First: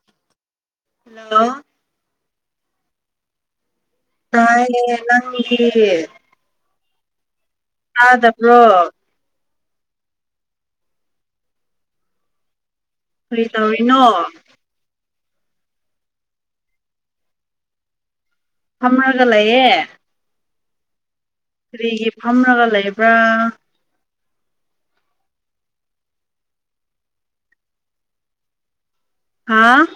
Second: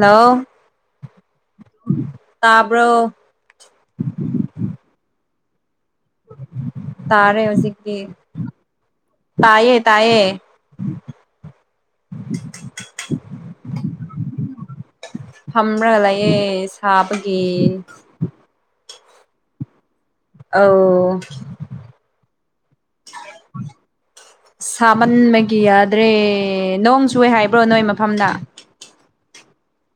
hello hello ꯇꯕꯔꯣ ꯇꯦ ꯅ ꯑꯦ ꯇꯥꯔꯦ ꯍꯧꯖꯤꯛꯇꯤ ꯑꯗ ꯄꯨꯔꯣ ꯇꯌꯦ ꯀꯔꯤ ꯇꯧꯔꯤꯅꯣ ꯐꯝ꯭ꯔꯒ ꯂꯩꯌꯦ ꯁꯥꯕꯒꯤ ꯐꯝꯅꯒ ꯂꯩꯌꯦ ꯑ ꯀꯔꯤꯒꯤ ꯐꯝꯂꯒ ꯂꯩꯕ꯭ꯔꯥ ꯇꯃꯟꯕꯒꯤ ꯌꯥꯗ꯭ꯔꯦ ꯅꯣꯡ ꯁꯨꯏ ꯍꯥꯏꯕ꯭ꯔꯣ ꯅꯣꯏ ꯃꯐꯝꯅ ꯍꯥꯥ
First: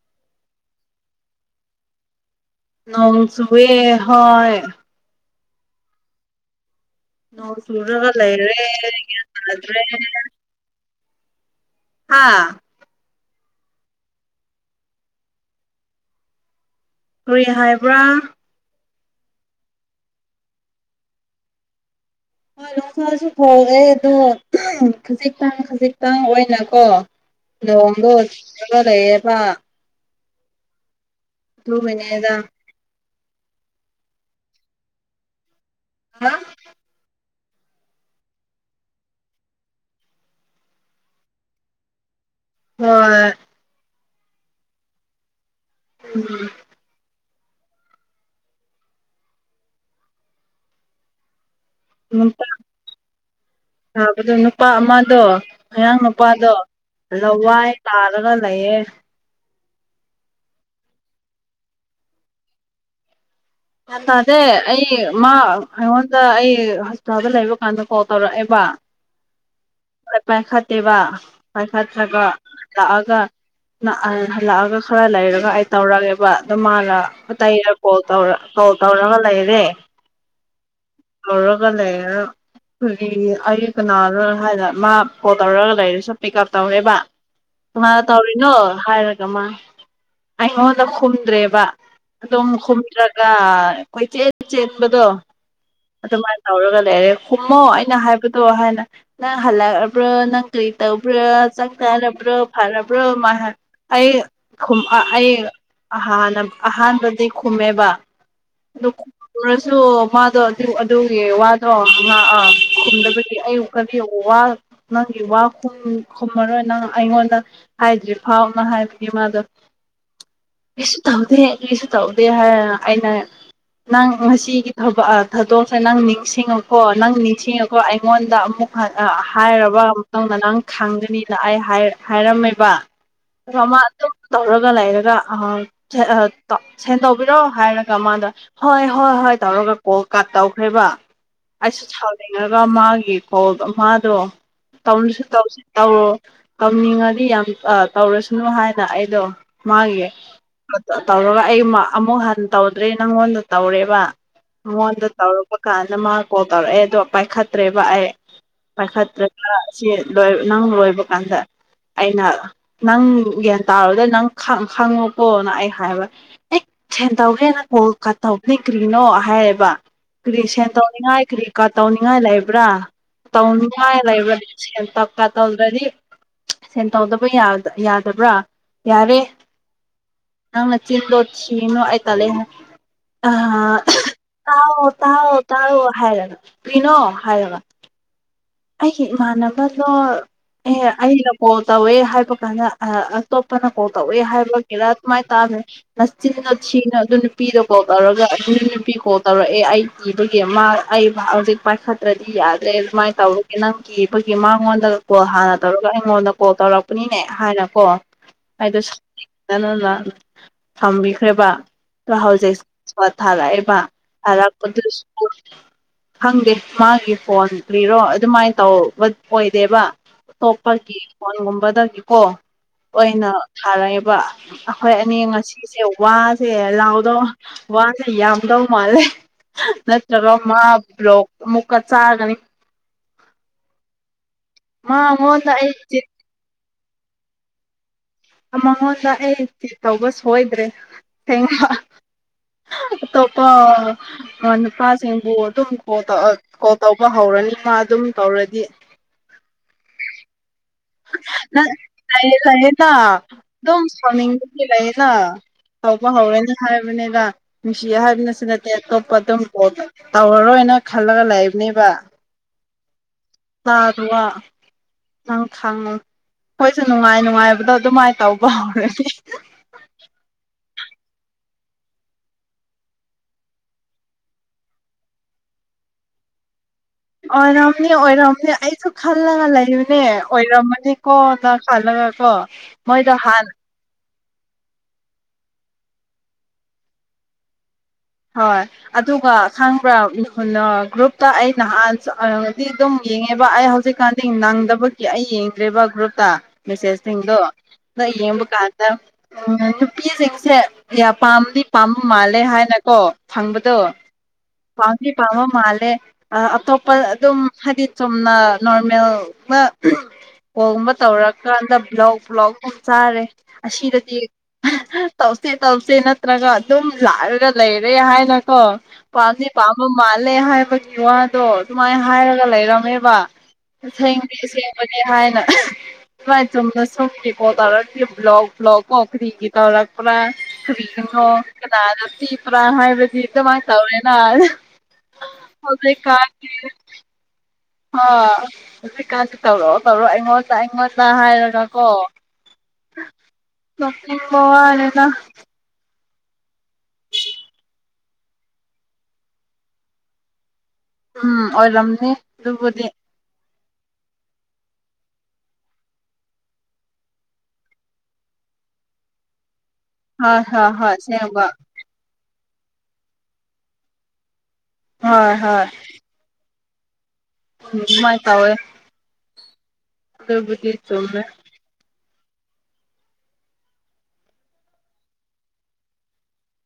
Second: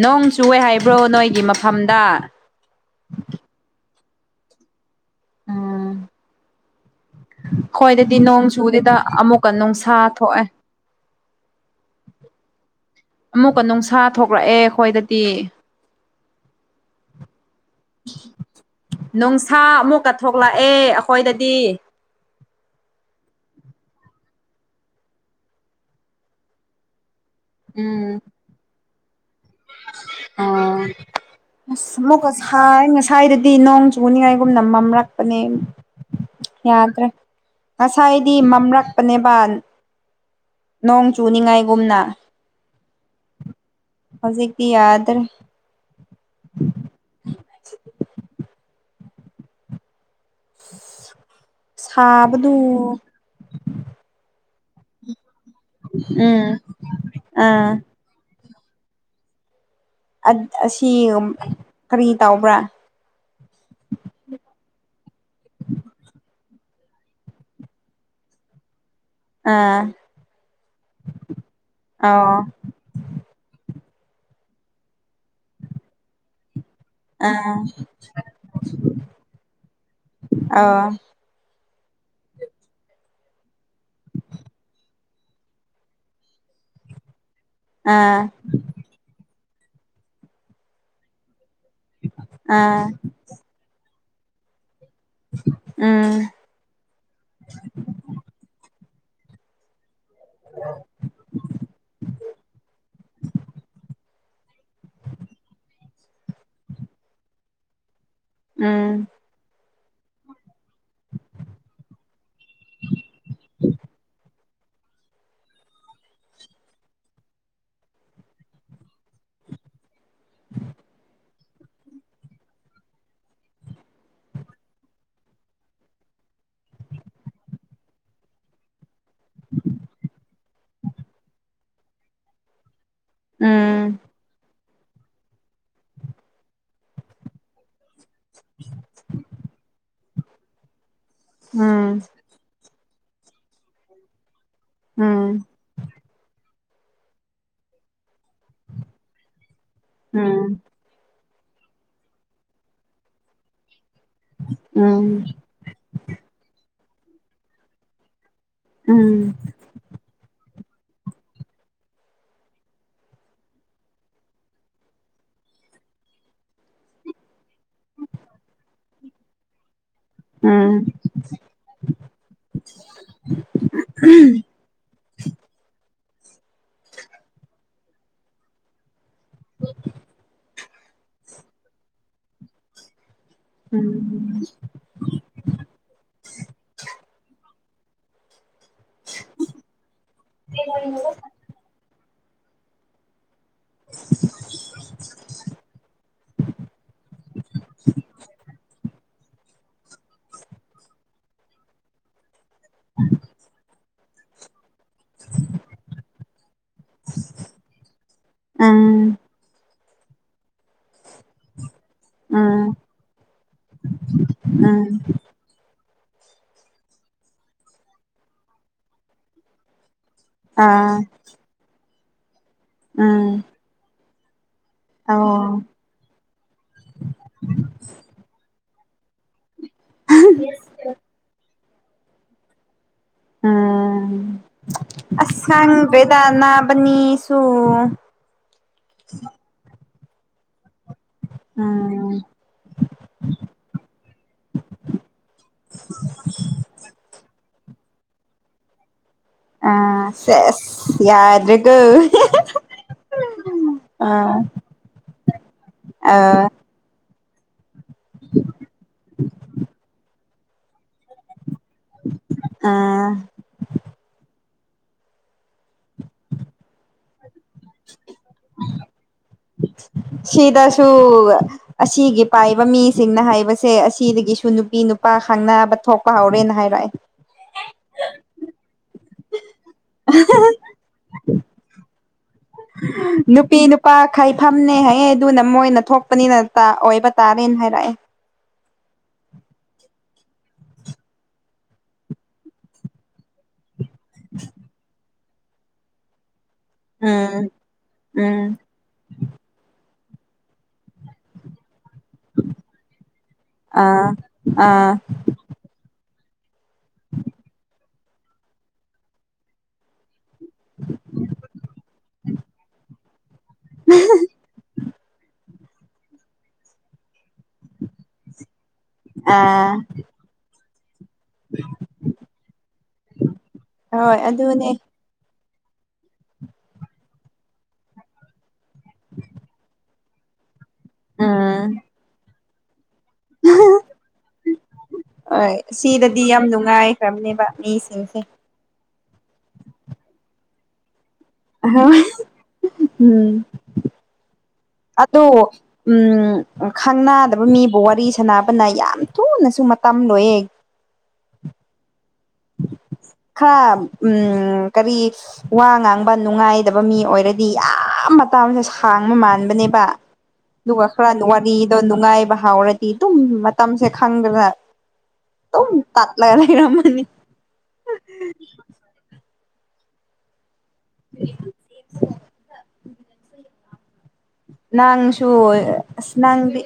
ꯅꯣꯡ ꯆꯦ ꯍꯥꯏꯕ꯭ꯔꯣ ꯅꯣꯏꯒꯤ ꯃꯐꯝꯗ ꯅꯣꯡ ꯆꯨꯋꯦ ꯍꯣꯏ ꯎꯝ ꯅꯣꯡ ꯍꯣꯏ ꯆꯨꯔꯒ ꯑꯗꯨꯗꯤ ꯅꯣꯡ ꯂꯩꯔꯦ ꯆꯨꯗꯨꯗ ꯒ꯭ꯌꯥꯟ ꯑꯃꯨꯛꯀ ꯇꯥꯗ꯭ꯔꯦ ꯅꯨꯡꯁꯥ ꯊꯣꯛꯑꯦ ꯍꯥꯥ ꯑꯃꯨꯛꯀ ꯅꯨꯡꯁꯥ ꯊꯣꯛꯂꯛꯑꯦ ꯑꯩꯈꯣꯏꯗꯗꯤ ꯀꯔꯤ ꯍꯥꯏꯕ꯭ꯔꯥ ꯅꯨꯡꯁꯥ ꯑꯃꯨꯛꯀ ꯊꯣꯛꯂꯛꯑꯦ ꯑꯩꯈꯣꯏꯗꯗꯤ ꯍꯣꯏ ꯂꯣꯛꯁꯥꯁꯨ ꯐꯛꯑꯦ ꯑꯗꯣ ꯈꯖꯤꯛꯇꯪ ꯈꯖꯤꯛꯇꯪ ꯑꯣꯏꯅꯀꯣ ꯎꯝ ꯂꯣꯡꯒ ꯂꯩꯌꯦꯕ ꯑꯣ ꯑꯁ ꯑꯗꯨꯒꯤꯅꯦꯗ ꯑꯃꯨꯛꯀꯁꯥꯏ ꯉꯁꯥꯏꯗꯨꯗꯤ ꯅꯣꯡ ꯆꯨꯅꯤꯡꯉꯥꯏꯒꯨꯝ ꯅꯝꯃꯝꯂꯛꯄꯅꯦ ꯍꯥ ꯌꯥꯗ꯭ꯔꯦ ꯉꯁꯥꯏꯗꯤ ꯃꯝꯔꯛꯄꯅꯦꯕꯥꯟ ꯅꯣꯡ ꯆꯨꯅꯤꯉꯥꯏꯒꯨꯝꯅ ꯍꯣꯏ ꯍꯧꯖꯤꯛꯛꯗꯤ ꯌꯥꯗꯦ ꯎꯝ [inaudible] ꯅꯨꯡꯁꯥ ꯁꯥꯕꯗꯨ ꯁꯥꯕꯗꯣ ꯅꯨꯄꯥ ꯑꯃꯗꯣ ꯃꯌꯥꯡ ꯎꯝ ꯅꯨꯄꯥꯗꯣ ꯂꯋꯥꯏ ꯑꯥ ꯇꯥꯔꯒ ꯂꯩꯌꯦ ꯑꯁꯤ ꯀꯔꯤ ꯇꯕ꯭ꯔꯥ ꯭ꯌꯥꯟ ꯇꯥꯗꯦ ꯑꯩ ꯃꯥ ꯑꯩꯉꯣꯟꯗ ꯑꯩ ꯍꯁꯄꯤꯇꯥꯜꯗ ꯂꯩꯕ ꯀꯥꯟꯗ ꯀꯣꯜ ꯇꯧꯔꯛꯑꯦꯕ ꯑꯥ ꯄꯥꯏꯈꯥ ꯇꯦꯕ ꯄꯥꯏꯈꯥ ꯊ꯭ꯔꯒ ꯑꯣ ꯂꯥꯛꯑꯒ ꯍꯜꯂꯛꯑꯒ ꯈꯔ ꯂꯩꯔꯒ ꯑꯩ ꯇꯧꯔꯒꯦꯕ ꯑꯗꯨꯣ ꯃꯥꯅ ꯑꯥ ꯇꯔ ꯀꯣꯜ ꯇꯧꯔ ꯍꯧ ꯇꯧꯔꯒ ꯂꯩꯔꯦ ꯑꯣ ꯇꯧꯔꯒ ꯂꯩꯔ ꯑꯩꯈꯒꯤ ꯑꯩ ꯀꯅꯥꯅꯣ ꯍꯥꯏꯗꯅ ꯃꯥ ꯐꯣꯟꯜ ꯇꯧꯔꯒ ꯂꯩꯔꯦꯁꯨ ꯄꯤꯛ ꯎꯞ ꯇꯧꯔꯦꯕ ꯀꯃꯥꯏꯅ ꯑꯥ ꯇꯧꯔꯤꯅꯣ ꯍꯥꯏꯔꯒ ꯃꯥ ꯑꯩꯉꯣꯟꯗ ꯈꯨꯝꯗ꯭ꯔꯦꯕ ꯑꯗꯨꯝ ꯍ ꯑꯥ ꯇ꯭ꯔ ꯑꯩꯈꯣꯏ ꯆꯦ ꯆꯦ ꯈꯟꯕꯗꯣ ꯑꯗꯨꯃꯥꯏꯅ ꯇꯧꯔꯒ ꯂꯩꯔꯦ ꯈꯨꯝꯃꯣ ꯑꯩꯅ ꯍꯥꯏꯕꯗꯣ ꯍꯥꯏꯅ ꯅ ꯍꯜꯂ ꯅꯪ ꯀꯩ ꯇꯧꯕ꯭ꯔꯥ ꯆꯥꯛ ꯆꯥꯔꯕ꯭ꯔꯥ ꯐꯔꯕ꯭ꯔꯣ ꯑꯩ ꯑꯩ ꯑꯍꯥꯟꯕꯗꯤ ꯈꯨꯝꯃꯦꯕ ꯑꯗꯨ ꯎꯝ ꯑ ꯃꯥꯗꯣ ꯑꯗꯨ ꯑꯗꯨꯒꯤ ꯋꯥꯗꯣ ꯑꯥ ꯈꯨꯝꯗꯕꯒꯤ ꯑꯌꯨꯛꯀꯅꯤꯨ ꯋꯥ ꯅꯪꯒꯤ ꯋꯥ ꯈꯨꯝꯃꯔꯣꯏ ꯅꯪ ꯑꯩꯉꯣꯟꯗ ꯍꯥꯏꯗ꯭ꯔꯤꯐꯥꯎꯅ ꯍꯥꯏꯕꯅꯤ ꯃꯥꯗꯣ ꯀꯁꯨ ꯇꯧꯗꯦ ꯀꯁꯨ ꯇꯧꯗꯦ ꯍꯥꯏ ꯑꯩꯅ ꯅꯪ ꯉꯁꯤꯒꯤꯛ ꯊꯥꯗꯣꯛꯁꯦ ꯅꯪ ꯅꯤꯡꯁꯤꯡꯉꯀꯣ ꯅꯪ ꯅꯤꯡꯁꯤꯡꯉꯀꯣ ꯑꯩꯉꯣꯟꯗ ꯑꯃꯨꯛ ꯍꯥꯏꯔꯕ ꯃꯇꯨꯡꯗ ꯅꯪ ꯈꯪꯒꯅꯤꯅ ꯑꯩ ꯍꯥꯏꯔꯝꯃꯦꯕ ꯎꯝ ꯎꯝ ꯣꯃ ꯑꯗꯨꯝ ꯇꯧꯔꯒ ꯂꯩꯔꯒ ꯁꯦꯟ ꯇꯧꯕꯤꯔꯣ ꯍꯥꯏꯔꯒ ꯀꯃꯗ ꯍꯣꯏ ꯍꯣꯏ ꯍꯣꯏ ꯇꯧꯔꯒ ꯀꯣꯜ ꯀꯥꯠ ꯇꯧꯈ꯭ꯔꯦꯕ ꯑꯩꯁꯨ ꯎꯝ ꯁꯥꯅꯤꯡꯉꯒ ꯃꯥꯒꯤ ꯈꯣꯜ ꯃꯥꯗꯣ ꯇꯧꯅꯁꯨ ꯎꯝ ꯇꯧꯁꯤ ꯇꯧꯔꯣ ꯇꯧꯅꯤꯡꯉꯗꯤ ꯌꯥꯝ ꯇꯧꯔꯁꯨ ꯨ ꯍꯥꯏꯅ ꯑꯩꯗꯣ ꯃꯥꯒꯤ ꯎꯝ ꯇꯧꯔꯒ ꯑꯩ ꯑꯃꯨꯛ ꯍꯟꯅ ꯇꯧꯗ꯭ꯔꯦ ꯅꯪꯉꯣꯟꯗ ꯇꯧꯔꯦꯕ ꯎꯝ ꯅꯉꯣꯟꯗ ꯇꯧꯔꯛꯄ ꯀꯥꯟꯗ ꯃꯥ ꯀꯣꯜ ꯇꯧꯔꯛꯑꯦ ꯇꯣ ꯄꯥꯏꯈꯠꯇ꯭ꯔꯦꯕ ꯑꯩ ꯄꯥꯏꯈꯠꯇ꯭ꯔꯒ ꯁꯤꯣꯏ ꯅꯪ ꯂꯣꯏꯕ ꯀꯥꯟꯗ ꯑꯩꯅ ꯅꯪ ꯒ꯭ꯌꯥꯟ ꯇꯥꯔꯨꯗ ꯅꯪ ꯈꯪꯉꯨꯀꯣꯅ ꯑꯩ ꯍꯥꯏꯕ ꯑꯦ ꯇꯧꯒꯦꯅ ꯀꯣꯜ ꯇꯧꯈ꯭ꯔꯤꯅꯣ ꯍꯥꯏꯌꯦꯦꯕ ꯀꯔꯤ ꯁꯦꯟ ꯇꯧꯅꯤꯡꯉꯥꯏ ꯀꯔꯤ ꯀꯥ ꯇꯧꯅꯤꯡꯉꯥꯏ ꯂꯩꯕ꯭ꯔꯥ ꯇꯧꯅꯤꯡ ꯂꯩꯕ ꯇꯞꯀꯥ ꯇꯧꯗ꯭ꯔꯗꯤ ꯁꯦꯟ ꯇꯧꯗꯕ ꯌꯥꯗꯕ꯭ꯔꯥ ꯌꯥꯔꯦ [unintelligible] ꯅꯪꯅ ꯆꯤꯟꯗꯧꯁꯤꯅ ꯑꯇꯥ ꯂꯩꯦ ꯑ ꯎꯝ ꯇꯥꯎ ꯇꯥꯎ ꯇꯥꯎ ꯍꯥꯏꯔꯒ ꯄꯅꯣ ꯍꯥꯏꯔꯒ ꯑꯩꯒꯤ ꯏꯃꯥꯟꯅꯕꯗꯣ ꯑꯦ ꯑꯩꯅ ꯀꯣꯜ ꯇꯧꯋꯦ ꯍꯥꯏꯕ ꯀꯥꯟꯗ ꯑꯇꯣꯞꯄꯅ ꯀꯣꯜ ꯇꯧꯏꯦ ꯍꯥꯏꯕ ꯀꯦꯔꯥ ꯑꯗꯨꯃꯥꯏꯅ ꯇꯥꯝꯃꯦ ꯅꯆꯤꯟꯅ ꯊꯤꯅ ꯑꯗꯨ ꯅꯨꯄꯤꯗꯣ ꯀꯣꯜ ꯇꯧꯔꯒ ꯑ ꯂꯄꯤꯣ ꯇꯧꯔꯛꯑꯦ ꯑꯩ ꯏꯕꯒꯤ ꯃꯥ ꯑꯩ ꯍꯧꯖꯤꯛ ꯄꯥꯏꯈꯠꯇ꯭ꯔꯗꯤ ꯌꯥꯗ꯭ꯔꯦ ꯑꯗꯨꯃꯥꯏꯅ ꯇꯧꯔ ꯅꯪꯒꯤ ꯑꯩꯈꯣꯏꯒꯤ ꯃꯉꯣꯟꯗ ꯀꯣꯜ ꯍꯥꯟꯅ ꯇꯧꯔꯒ ꯑꯩꯉꯣꯟꯗ ꯀꯣꯜ ꯇꯧꯔꯛꯄꯅꯤꯅꯦ ꯍꯥꯏꯅꯀꯣ ꯎꯝ ꯎꯝ ꯍꯥꯏꯗꯣꯅ ꯊꯝꯕꯤ ꯈ꯭ꯔꯦꯕ ꯑ ꯍꯧꯖꯤꯛ ꯊꯥꯔꯛꯑꯦꯕ ꯊꯥꯔꯛꯄꯗꯨꯁꯨ ꯈꯪꯗꯦ ꯃꯥꯒꯤ ꯐꯣꯟ ꯀ꯭ꯔꯤꯔꯣ ꯑꯗꯨꯃꯥꯏꯅ ꯇꯧꯕ ꯑꯣꯏꯗꯦꯕ ꯑꯇꯣꯞꯄꯒꯤ ꯐꯣꯟꯒꯨꯝꯕꯗꯒꯤꯀꯣ ꯑꯣꯏꯅ ꯊꯥꯔꯛꯑꯦꯕ ꯑꯩꯈꯣꯏ ꯑꯅꯤ ꯎꯝ ꯉꯁꯤꯁꯦ ꯋꯥꯁꯦ ꯂꯥꯎꯗꯧ ꯋꯥꯁꯦ ꯌꯥꯝꯗꯧ ꯃꯥꯜꯂꯦ ꯅꯠꯇ꯭ꯔꯒ ꯃꯥ ꯕ꯭ꯂꯣꯛ ꯑꯃꯨꯛꯀ ꯆꯥꯒꯅꯤ ꯎꯝ ꯃꯉꯣꯟꯗ ꯑꯁꯪ ꯑꯩ ꯆꯤꯠ ꯦꯗꯥꯅ ꯑꯅꯤꯁꯨꯨ ꯃꯉꯣꯟꯗ ꯑꯩꯤ ꯇꯧꯕ ꯁꯣꯏꯗ꯭ꯔꯦ ꯁꯦꯡꯕ ꯎꯝ ꯑꯇꯣꯞꯄ ꯅꯨꯄꯥꯁꯤꯡꯕꯨ ꯑꯗꯨꯝ ꯀꯣꯜ ꯀꯣꯜ ꯇꯧꯕ ꯍꯧꯔꯅꯤ ꯃꯥ ꯑꯗꯨꯝ ꯇꯧꯔꯗꯤ ꯑ ꯁꯦ ꯌꯥꯗ꯭ꯔꯤꯒꯣ ꯆ ꯆꯑ ꯅ ꯗꯣꯝ ꯁꯣꯃꯤꯂꯑꯅ ꯇꯧꯕ ꯍꯧꯔꯅꯤ ꯍꯥꯏꯕꯅꯦꯒ ꯅꯨꯡꯁꯤ ꯍꯥꯏꯕꯅꯁꯨ ꯅꯠꯇꯦ ꯑꯇꯣꯞꯄ ꯑꯗꯨꯝ ꯇꯧꯔꯔꯣꯏꯅ ꯈꯜꯂꯒ ꯂꯥꯛꯕ ꯕ ꯁꯥꯗꯨꯋꯥ ꯈꯪꯉ ꯃꯣꯏꯁꯨ ꯅꯨꯡꯉꯥꯏ ꯅꯨꯡꯉꯥꯏꯕꯗꯣ ꯑꯗꯨꯃꯥꯏꯅ ꯇꯧꯕ ꯍꯧꯔꯅꯤ ꯁꯤꯗꯁꯨ ꯑꯁꯤꯒꯤ ꯄꯥꯏꯕ ꯃꯤꯁꯤꯡꯅ ꯍꯥꯏꯕꯁꯦ ꯑꯁꯤꯗꯒꯤꯁꯨ ꯅꯨꯄꯤ ꯅꯨꯄꯥ ꯈꯪꯅꯕ ꯊꯣꯛꯄ ꯍꯧꯔꯦꯅ ꯍꯥꯏꯔꯛꯑꯦ ꯑꯣꯏꯔꯝꯅꯤ ꯑꯣꯏꯔꯝꯅꯤ ꯑꯩꯁꯨ ꯈꯜꯂꯒ ꯂꯩꯕꯅꯦ ꯑꯣꯏꯔꯝꯃꯅꯤꯀꯣꯅ ꯈꯜꯂꯒ ꯍ ꯃꯣꯏꯗ ꯍꯥꯟ ꯩꯐꯝꯝꯅꯦ ꯍꯥꯏꯌꯦ ꯑꯗꯨꯅ ꯃꯣꯏꯅ ꯊꯣꯛꯄꯅꯤꯅ ꯑꯣꯏꯕ ꯇꯥꯔꯦꯅ ꯍꯥꯏꯔꯛꯑꯦ ꯍ ꯑꯗꯨꯒ ꯈꯪꯕ꯭ꯔꯥ ꯒ꯭ꯔꯨꯞꯇ ꯑꯩ ꯅꯍꯥꯟ ꯑꯗꯨꯝ ꯌꯦꯡꯉꯦꯕ ꯑꯩ ꯍꯧꯖꯤꯛ ꯀꯥꯟꯗ ꯅꯪꯗꯕꯒꯤ ꯑꯩ ꯌꯦꯡꯗ꯭ꯔꯦꯕ ꯒ꯭ꯔꯨꯞꯇ ꯃꯦꯁꯦꯖꯁꯤꯡꯗꯣ ꯎꯝ ꯅ ꯌꯦꯡꯕ ꯎꯝ ꯀꯥꯟꯗ ꯅꯨꯄꯤꯁꯤꯡꯁꯦ ꯌꯥꯝ ꯄꯥꯝꯗꯤ ꯄꯥꯝꯕ ꯃꯥꯜꯂꯦ ꯍꯥꯏꯅ ꯀꯣ ꯐꯪꯕꯗꯣ ꯑꯥ ꯑꯥ ꯄꯥꯝꯗꯤ ꯄꯥꯝꯃ ꯃꯥꯜꯂꯦ ꯑꯇꯣꯞꯄ ꯑꯗꯨꯝ ꯍꯥꯏꯗꯤ ꯆꯨꯝꯅ ꯅꯣꯔꯃꯦꯜꯒ ꯀꯣꯒꯨꯝꯕ ꯇꯧꯔꯀꯥꯟꯗ ꯕ꯭ꯂꯣꯛ ꯕ꯭ꯂꯣꯛꯒꯨꯝ ꯆꯥꯔꯦ ꯑꯁꯤꯗꯗꯤ ꯇꯁꯦ ꯇꯧꯁꯦ ꯅꯠꯇ꯭ꯔꯒ ꯑꯗꯨꯝ ꯂꯥꯏꯔꯒ ꯂꯩꯔꯦ ꯍꯥꯏꯅ ꯀꯣ ꯄꯝ ꯑꯥ ꯄꯥꯃ ꯃꯥꯂ ꯍꯥꯏ ꯄ ꯋꯥꯗꯣ ꯑꯗꯨꯃꯥꯏꯅ ꯍꯥꯏꯔꯒ ꯍꯣꯏ ꯂꯩꯔꯝꯃꯦꯕꯁꯦꯡꯗꯤ ꯑꯗꯨꯅꯦ ꯁꯦꯡꯕꯅꯦ ꯍꯥꯏꯅ ꯍ ꯆꯅ ꯁꯦꯀꯣ ꯇꯔ ꯕ꯭ꯂꯒ ꯐ꯭ꯂꯒ ꯀꯧꯈꯒꯤ ꯇꯧꯔ ꯄꯨꯔ ꯀꯕꯤꯔ ꯊꯣ ꯎꯝ ꯀꯅꯥꯗ ꯊ ꯄꯨ꯭ꯔꯥꯍ ꯗ ꯃꯥ ꯇꯧꯔꯦꯅ ꯍꯣꯏ ꯀꯥ ꯁꯤꯗꯗꯤ ꯌꯥꯝ ꯅꯨꯡꯉꯥꯏꯈ꯭ꯔꯕꯅꯦꯕ ꯍ ꯃꯤꯁꯤꯡꯁꯦ ꯍꯧꯖꯤꯛꯀꯥꯟꯁꯤ ꯇꯧꯔꯛꯑꯣ ꯇꯧꯔꯛꯑꯣ ꯑꯩꯉꯣꯟꯗ ꯑꯩꯉꯣꯟꯗ ꯍꯥꯏꯔꯒꯀꯣ ꯎꯝ ꯀ ꯍꯣꯋꯥꯅꯤꯗ ꯑꯗꯣ ꯎꯝ ꯈꯪꯅꯗꯕ ꯃꯤꯕꯨ ꯋꯥꯔꯤ ꯁꯥꯟꯅꯕꯅ ꯌꯥꯝ ꯊꯨꯅꯁꯨ ꯃꯇꯝ ꯂꯣꯏꯌꯦꯦ ꯎꯝ ꯑꯣꯏꯔꯝꯅꯤ ꯑꯗꯨꯕꯨꯗꯤ ꯈꯔ ꯀꯔꯤ ꯋꯥ ꯉꯥꯡꯕ ꯅꯨꯡꯉꯥꯏꯗꯕ ꯃꯤ ꯑꯣꯏꯔꯗꯤ ꯌꯥꯝ ꯃꯇꯝ ꯁꯦ ꯁꯥꯡꯕ ꯃꯥꯟꯕꯅꯦꯕ ꯍꯣꯏ ꯍꯣꯏ ꯑꯗꯨꯒ ꯍꯣꯏ ꯈꯔ ꯑꯁꯦꯡꯕ ꯋꯥꯔꯤꯗꯣ ꯅꯨꯡꯉꯥꯏꯕ ꯍꯥꯎꯔꯗꯤ ꯑꯗꯨꯝ ꯃꯇꯝꯁꯦ ꯈꯪꯗꯅ ꯍꯣꯏ ꯑꯗꯨꯝ ꯇꯠꯂꯒ ꯂꯩꯔꯝꯃꯅꯤ ꯃꯥꯏ ꯊꯋꯦ ꯇꯕꯨꯗꯤ ꯇꯧꯃꯦ [unintelligible] ꯅꯪꯁꯨꯨ ꯅꯪꯗꯤ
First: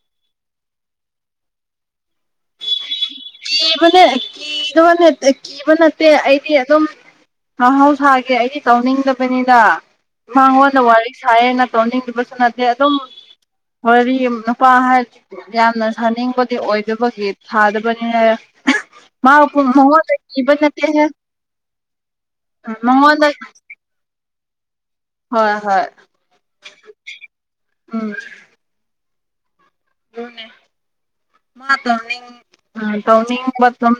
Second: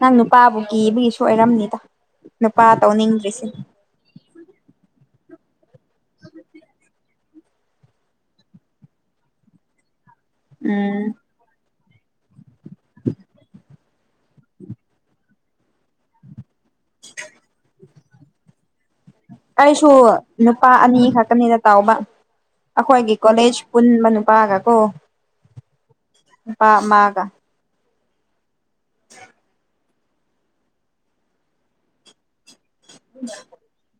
ꯅꯪ ꯅꯨꯄꯥꯕꯨ ꯀꯤꯕꯒꯤꯁꯨ ꯑꯣꯏꯔꯝꯅꯤꯗ ꯅꯨꯄꯥ ꯇꯧꯅꯤꯡꯗ꯭ꯔꯤꯁꯦ ꯀꯤꯕꯅꯦ ꯀꯤꯗꯕ ꯀꯤꯕ ꯅꯠꯇꯦ ꯑꯩꯗꯤ ꯑꯗꯨꯝ ꯃꯍꯥꯎ ꯁꯥꯒꯦ ꯑꯩꯗꯤ ꯇꯧꯅꯤꯡꯗꯕꯅꯤꯅ ꯃꯉꯣꯟꯗ ꯎꯝ ꯋꯥꯔꯤ ꯁꯥꯏꯌꯦ ꯅ ꯁꯣꯅꯤꯕꯁꯅꯠꯇ ꯑꯗꯨꯝ ꯋꯥꯔꯤꯗꯤ ꯅꯨꯄꯥ ꯍꯥꯏꯔꯗꯤ ꯌꯥꯝꯅ ꯁꯥꯅꯤꯡꯕꯗꯤ ꯑꯣꯏꯗꯕꯒꯤ ꯊꯥꯗꯕꯅꯤ ꯍꯥꯏ ꯑ ꯑꯩꯁꯨ ꯅꯨꯄꯥ ꯑꯅꯤ ꯈꯛꯇꯅꯤꯗ ꯇꯥꯎꯕ ꯑꯩꯈꯣꯏꯒꯤ ꯃꯉꯣꯟꯗ ꯀꯣꯂꯦꯖ ꯄꯨꯟꯕ ꯅꯨꯄꯥꯒ ꯍꯣꯏ ꯍꯣꯏ ꯄ ꯃꯥꯒ ꯎꯝ [unintelligible] ꯎꯅꯦ ꯃꯥ ꯇꯧꯅꯤ ꯑ ꯇꯧꯅꯤ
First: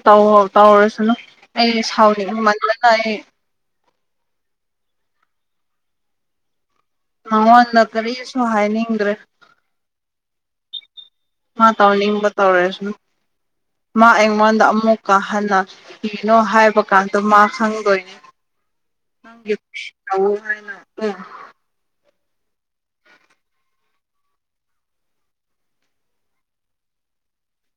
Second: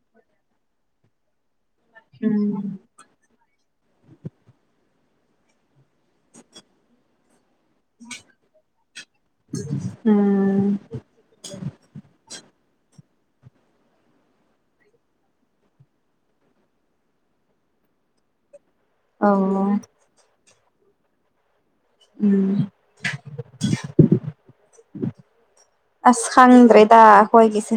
ꯇꯧ ꯇꯧꯔꯁꯨꯅꯨ ꯑꯩ ꯁꯥꯎꯔꯤꯉꯃꯜꯗꯅ ꯑꯩ ꯃꯉꯣꯟꯗ ꯀꯔꯤꯁꯨ ꯍꯥꯏꯅꯤꯡꯗ꯭ꯔꯦ ꯎꯝ ꯍ ꯇꯧꯅꯤ ꯀꯇꯥꯔꯦꯁ ꯃꯥ ꯑꯩꯉꯣꯟꯗ ꯑꯃꯨꯛ ꯀꯥ ꯍꯟꯅ ꯀꯤꯅꯣ ꯍꯥꯏꯕ ꯀꯥꯟꯗ ꯃꯥ ꯈꯪꯗꯣꯏꯅꯤ ꯑꯣ ꯍꯥꯏꯅ ꯎꯝ ꯑꯁ ꯈꯪꯗ꯭ꯔꯦꯗ ꯍꯣꯏꯒꯤꯁꯦ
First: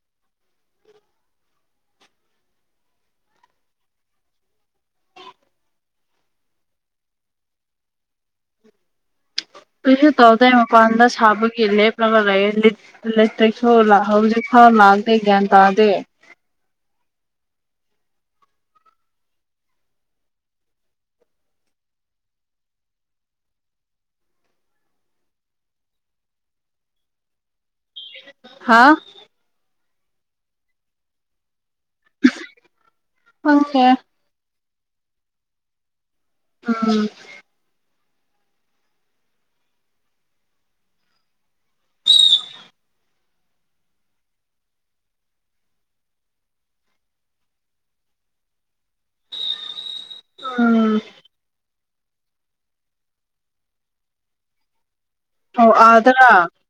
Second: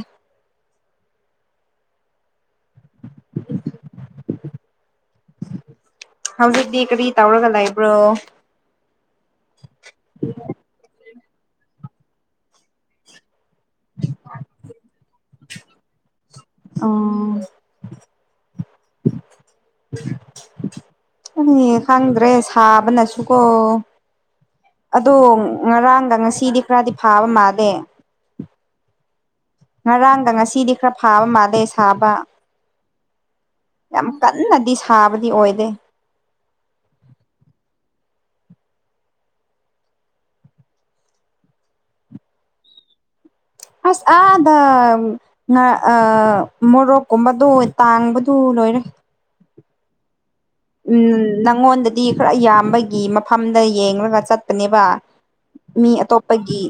ꯑ ꯍꯧꯖꯤꯛꯇꯤ ꯀꯔꯤ ꯇꯧꯔꯒ ꯂꯩꯕ꯭ꯔꯣ ꯀꯩꯁꯨ ꯇꯧꯗ ꯃꯄꯥꯟꯗ ꯁꯥꯕꯒꯤ ꯂꯦꯞ꯭ꯔꯕ ꯂꯩ ꯀꯩꯁꯨꯣ ꯍꯧꯖꯤꯛ ꯈꯥꯎ ꯂꯥꯛꯇꯦ ꯒ꯭ꯌꯥꯟ ꯇꯥꯗꯦ ꯑꯣ [unintelligible] ꯑꯩ ꯈꯪꯗ꯭ꯔꯦ ꯁꯥꯕꯅꯁꯨꯀꯣ ꯑꯗꯣ ꯉꯔꯥꯡꯒ ꯉꯁꯤꯗꯤ ꯈꯔꯗꯤ ꯐꯥꯕ ꯃꯥꯜꯂꯦ ꯍꯥꯥ ꯉꯔꯥꯡꯒ ꯉꯁꯤꯗꯤ ꯈꯔ ꯐꯥꯕ ꯃꯥꯜꯂꯦ ꯁꯥꯕ ꯈꯪꯗꯦ ꯌꯥꯝ ꯀꯟꯅꯗꯤ ꯁꯥꯕꯗꯤ ꯑꯣꯏꯗꯦ ꯑ [unintelligible] [inaudible] [unintelligible] [inaudible] ꯑꯁ ꯑꯥꯗ ꯃꯣꯔꯣꯛꯀꯨꯝꯕꯗꯣ ꯇꯥꯡꯕꯗꯨ ꯂꯣꯏꯔꯦ [unintelligible] [inaudible] ꯎꯝ ꯅꯪꯉꯣꯟꯗꯗꯤ ꯈꯔ ꯏꯌꯥꯝꯕꯒꯤ ꯃꯐꯝꯗ ꯌꯦꯡꯂꯒ ꯆꯠꯄꯅꯦꯕ ꯑꯣ ꯃꯤ ꯑꯥꯗꯔꯥ ꯑꯇꯣꯞꯄꯒꯤ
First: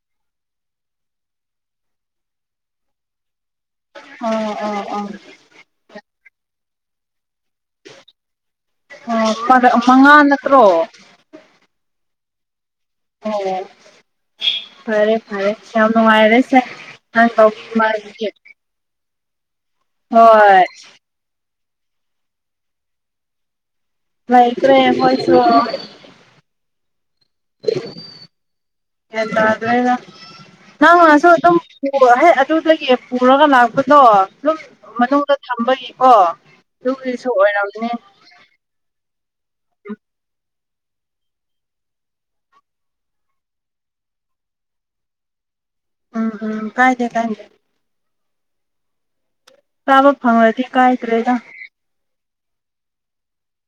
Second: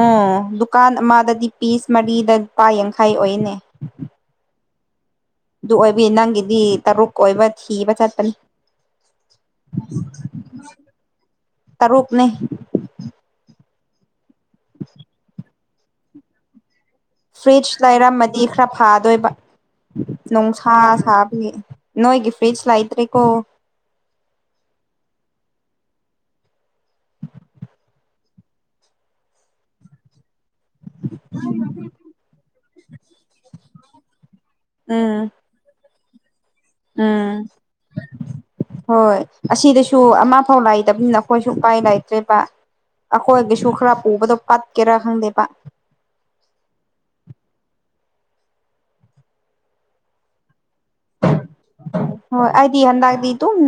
ꯎꯝ ꯗꯨꯀꯥꯟ ꯑꯃꯗꯗꯤ ꯄꯤꯁ ꯃꯔꯤꯗ ꯂꯨꯄꯥ ꯌꯥꯡꯈꯩ ꯑꯣꯏꯅꯦ ꯑꯣ ꯑꯣ ꯑꯣ ꯑꯗꯨ ꯑꯣꯏꯕꯤ ꯅꯪꯒꯤꯗꯤ ꯇꯔꯨꯛ ꯀꯣꯏꯕ ꯊꯤꯕ ꯆꯠꯄꯅꯤ ꯑꯣ ꯃꯉꯥ ꯅꯠꯇ꯭ꯔꯣ ꯇꯔꯨꯛ ꯄꯅꯤ ꯑꯣ ꯐꯔꯦ ꯐꯔꯦ ꯆꯅ ꯋꯥꯏꯔꯁ ꯑ ꯐ꯭ꯔꯤꯖ ꯃꯥ [unintelligible] [inaudible] ꯂꯩꯔꯝꯃꯗꯤ ꯈꯔ ꯐꯥꯗꯣꯏꯕ ꯅꯨꯡꯁꯥ ꯁꯥꯕꯤ ꯅꯣꯏꯒꯤ ꯐ꯭ꯔꯤꯖ ꯂꯩꯇ꯭ꯔꯦꯀꯣ ꯥꯏꯀꯔꯦꯐꯁꯨ ꯌꯦꯗꯗ꯭ꯔꯒ ꯅꯪ ꯉꯁꯨ ꯑꯗꯨꯝ ꯍ ꯑꯗꯨꯗꯒꯤ ꯄꯨꯔꯒ ꯂꯥꯛꯄꯗꯣ ꯑꯗꯨꯝ ꯎꯝ ꯃꯅꯨꯡꯗ ꯊꯝꯕꯒꯤ ꯑꯣ ꯎꯝ ꯍꯣꯏ ꯑꯁꯤꯗꯁꯨ ꯑꯃ ꯐꯥꯎ ꯂꯥꯛ ꯂꯩꯇꯕꯅꯤꯅ ꯑꯩꯈꯣꯏꯁꯨ ꯎꯄꯥꯏ ꯂꯩꯇ꯭ꯔꯦꯕ ꯑꯩꯈꯣꯏꯒꯤꯁꯨ ꯈꯔ ꯄꯨꯕꯗꯣ ꯀꯠꯀꯦꯔꯥ ꯈꯪꯗꯦꯕ ꯎꯝ ꯎꯝ ꯀꯥꯏꯗꯦ ꯀꯥꯏꯗꯦ ꯆꯥꯕ ꯐꯪꯉꯗꯤ ꯀꯥꯏꯗ꯭ꯔꯦꯗ ꯍꯣꯏ ꯑꯩꯗꯤ ꯍꯟꯗꯛꯇꯤ ꯑꯗꯨꯝ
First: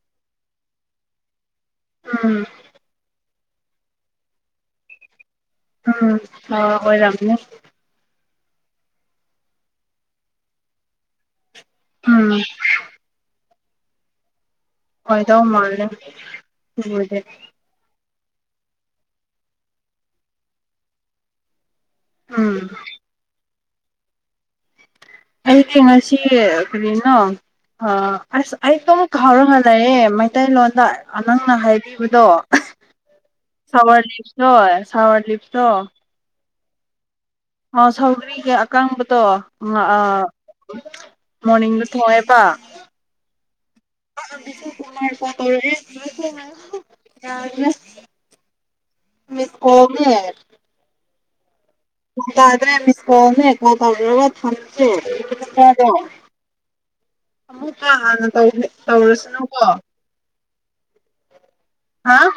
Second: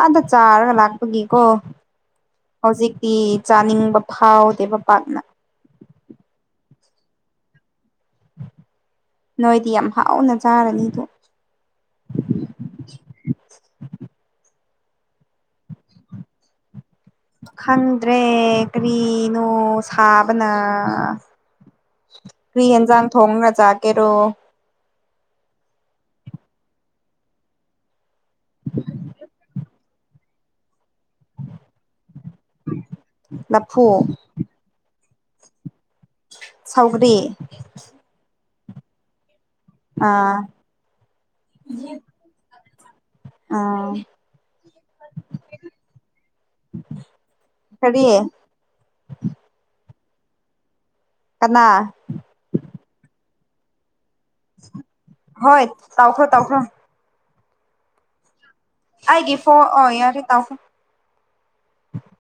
ꯑꯥꯗ ꯆꯥꯔꯒ ꯂꯥꯛꯄꯒꯤꯀꯣ ꯎꯝ ꯍꯧꯖꯤꯛꯇꯤ ꯆꯥꯅꯤꯡꯕ ꯐꯥꯎꯗꯦꯕ ꯄꯥꯛꯅ ꯎꯝ ꯑ ꯑꯣꯏꯣꯏꯔꯝꯅꯦ ꯅꯣꯏꯗꯤ ꯌꯥꯝ ꯍꯥꯎꯅ ꯆꯥꯔꯅꯤꯗꯣ ꯎꯝ ꯍꯣꯏꯗ ꯃꯥꯅꯦꯗ ꯈꯪꯗ꯭ꯔꯦ ꯀꯔꯤꯅꯣ ꯁꯥꯕꯅ ꯎꯝ ꯀꯨꯏ ꯌꯦꯟꯁꯥꯡ ꯊꯣꯡꯅ ꯆꯥꯀꯦꯔꯣ ꯑꯩꯗꯤ ꯉꯁꯤ ꯀꯔꯤꯅꯣ ꯑ ꯑꯁ ꯑꯩ ꯑꯗꯨꯝ ꯍꯧꯔꯒ ꯂꯩꯔꯦ ꯃꯩꯇꯩꯂꯣꯟꯗ ꯅꯪꯅ ꯍꯥꯏꯕꯤꯕꯗꯣ ꯂꯐꯨ ꯁꯋꯔ ꯂꯤꯞꯁꯣꯏ ꯁꯋꯔ ꯂꯤꯞꯇꯣ ꯁꯧꯔꯤ ꯑꯣ ꯁꯧꯗ꯭ꯔꯤꯒꯦ ꯑꯀꯥꯡꯕꯗꯣ ꯑꯥ ꯃꯣꯔꯅꯤꯡꯗ ꯊꯣꯡꯉꯦꯕ ꯑꯥ ꯀꯨꯃ ꯀꯔ ꯌꯥ ꯀꯔꯤ ꯃꯤꯁꯀꯣꯅꯤ ꯍꯥꯏ ꯀꯅꯥ ꯗ꯭ꯔꯦ ꯃꯤꯁꯀ ꯇꯧ꯭ꯔ ꯇ ꯍꯣꯏ ꯇꯧꯈ꯭ꯔꯣ ꯇꯧꯈ꯭ꯔꯣ [unintelligible] [inaudible] ꯍꯥꯏꯦ ꯐꯣ ꯌꯥꯔꯦ ꯇꯥꯎ ꯍꯥ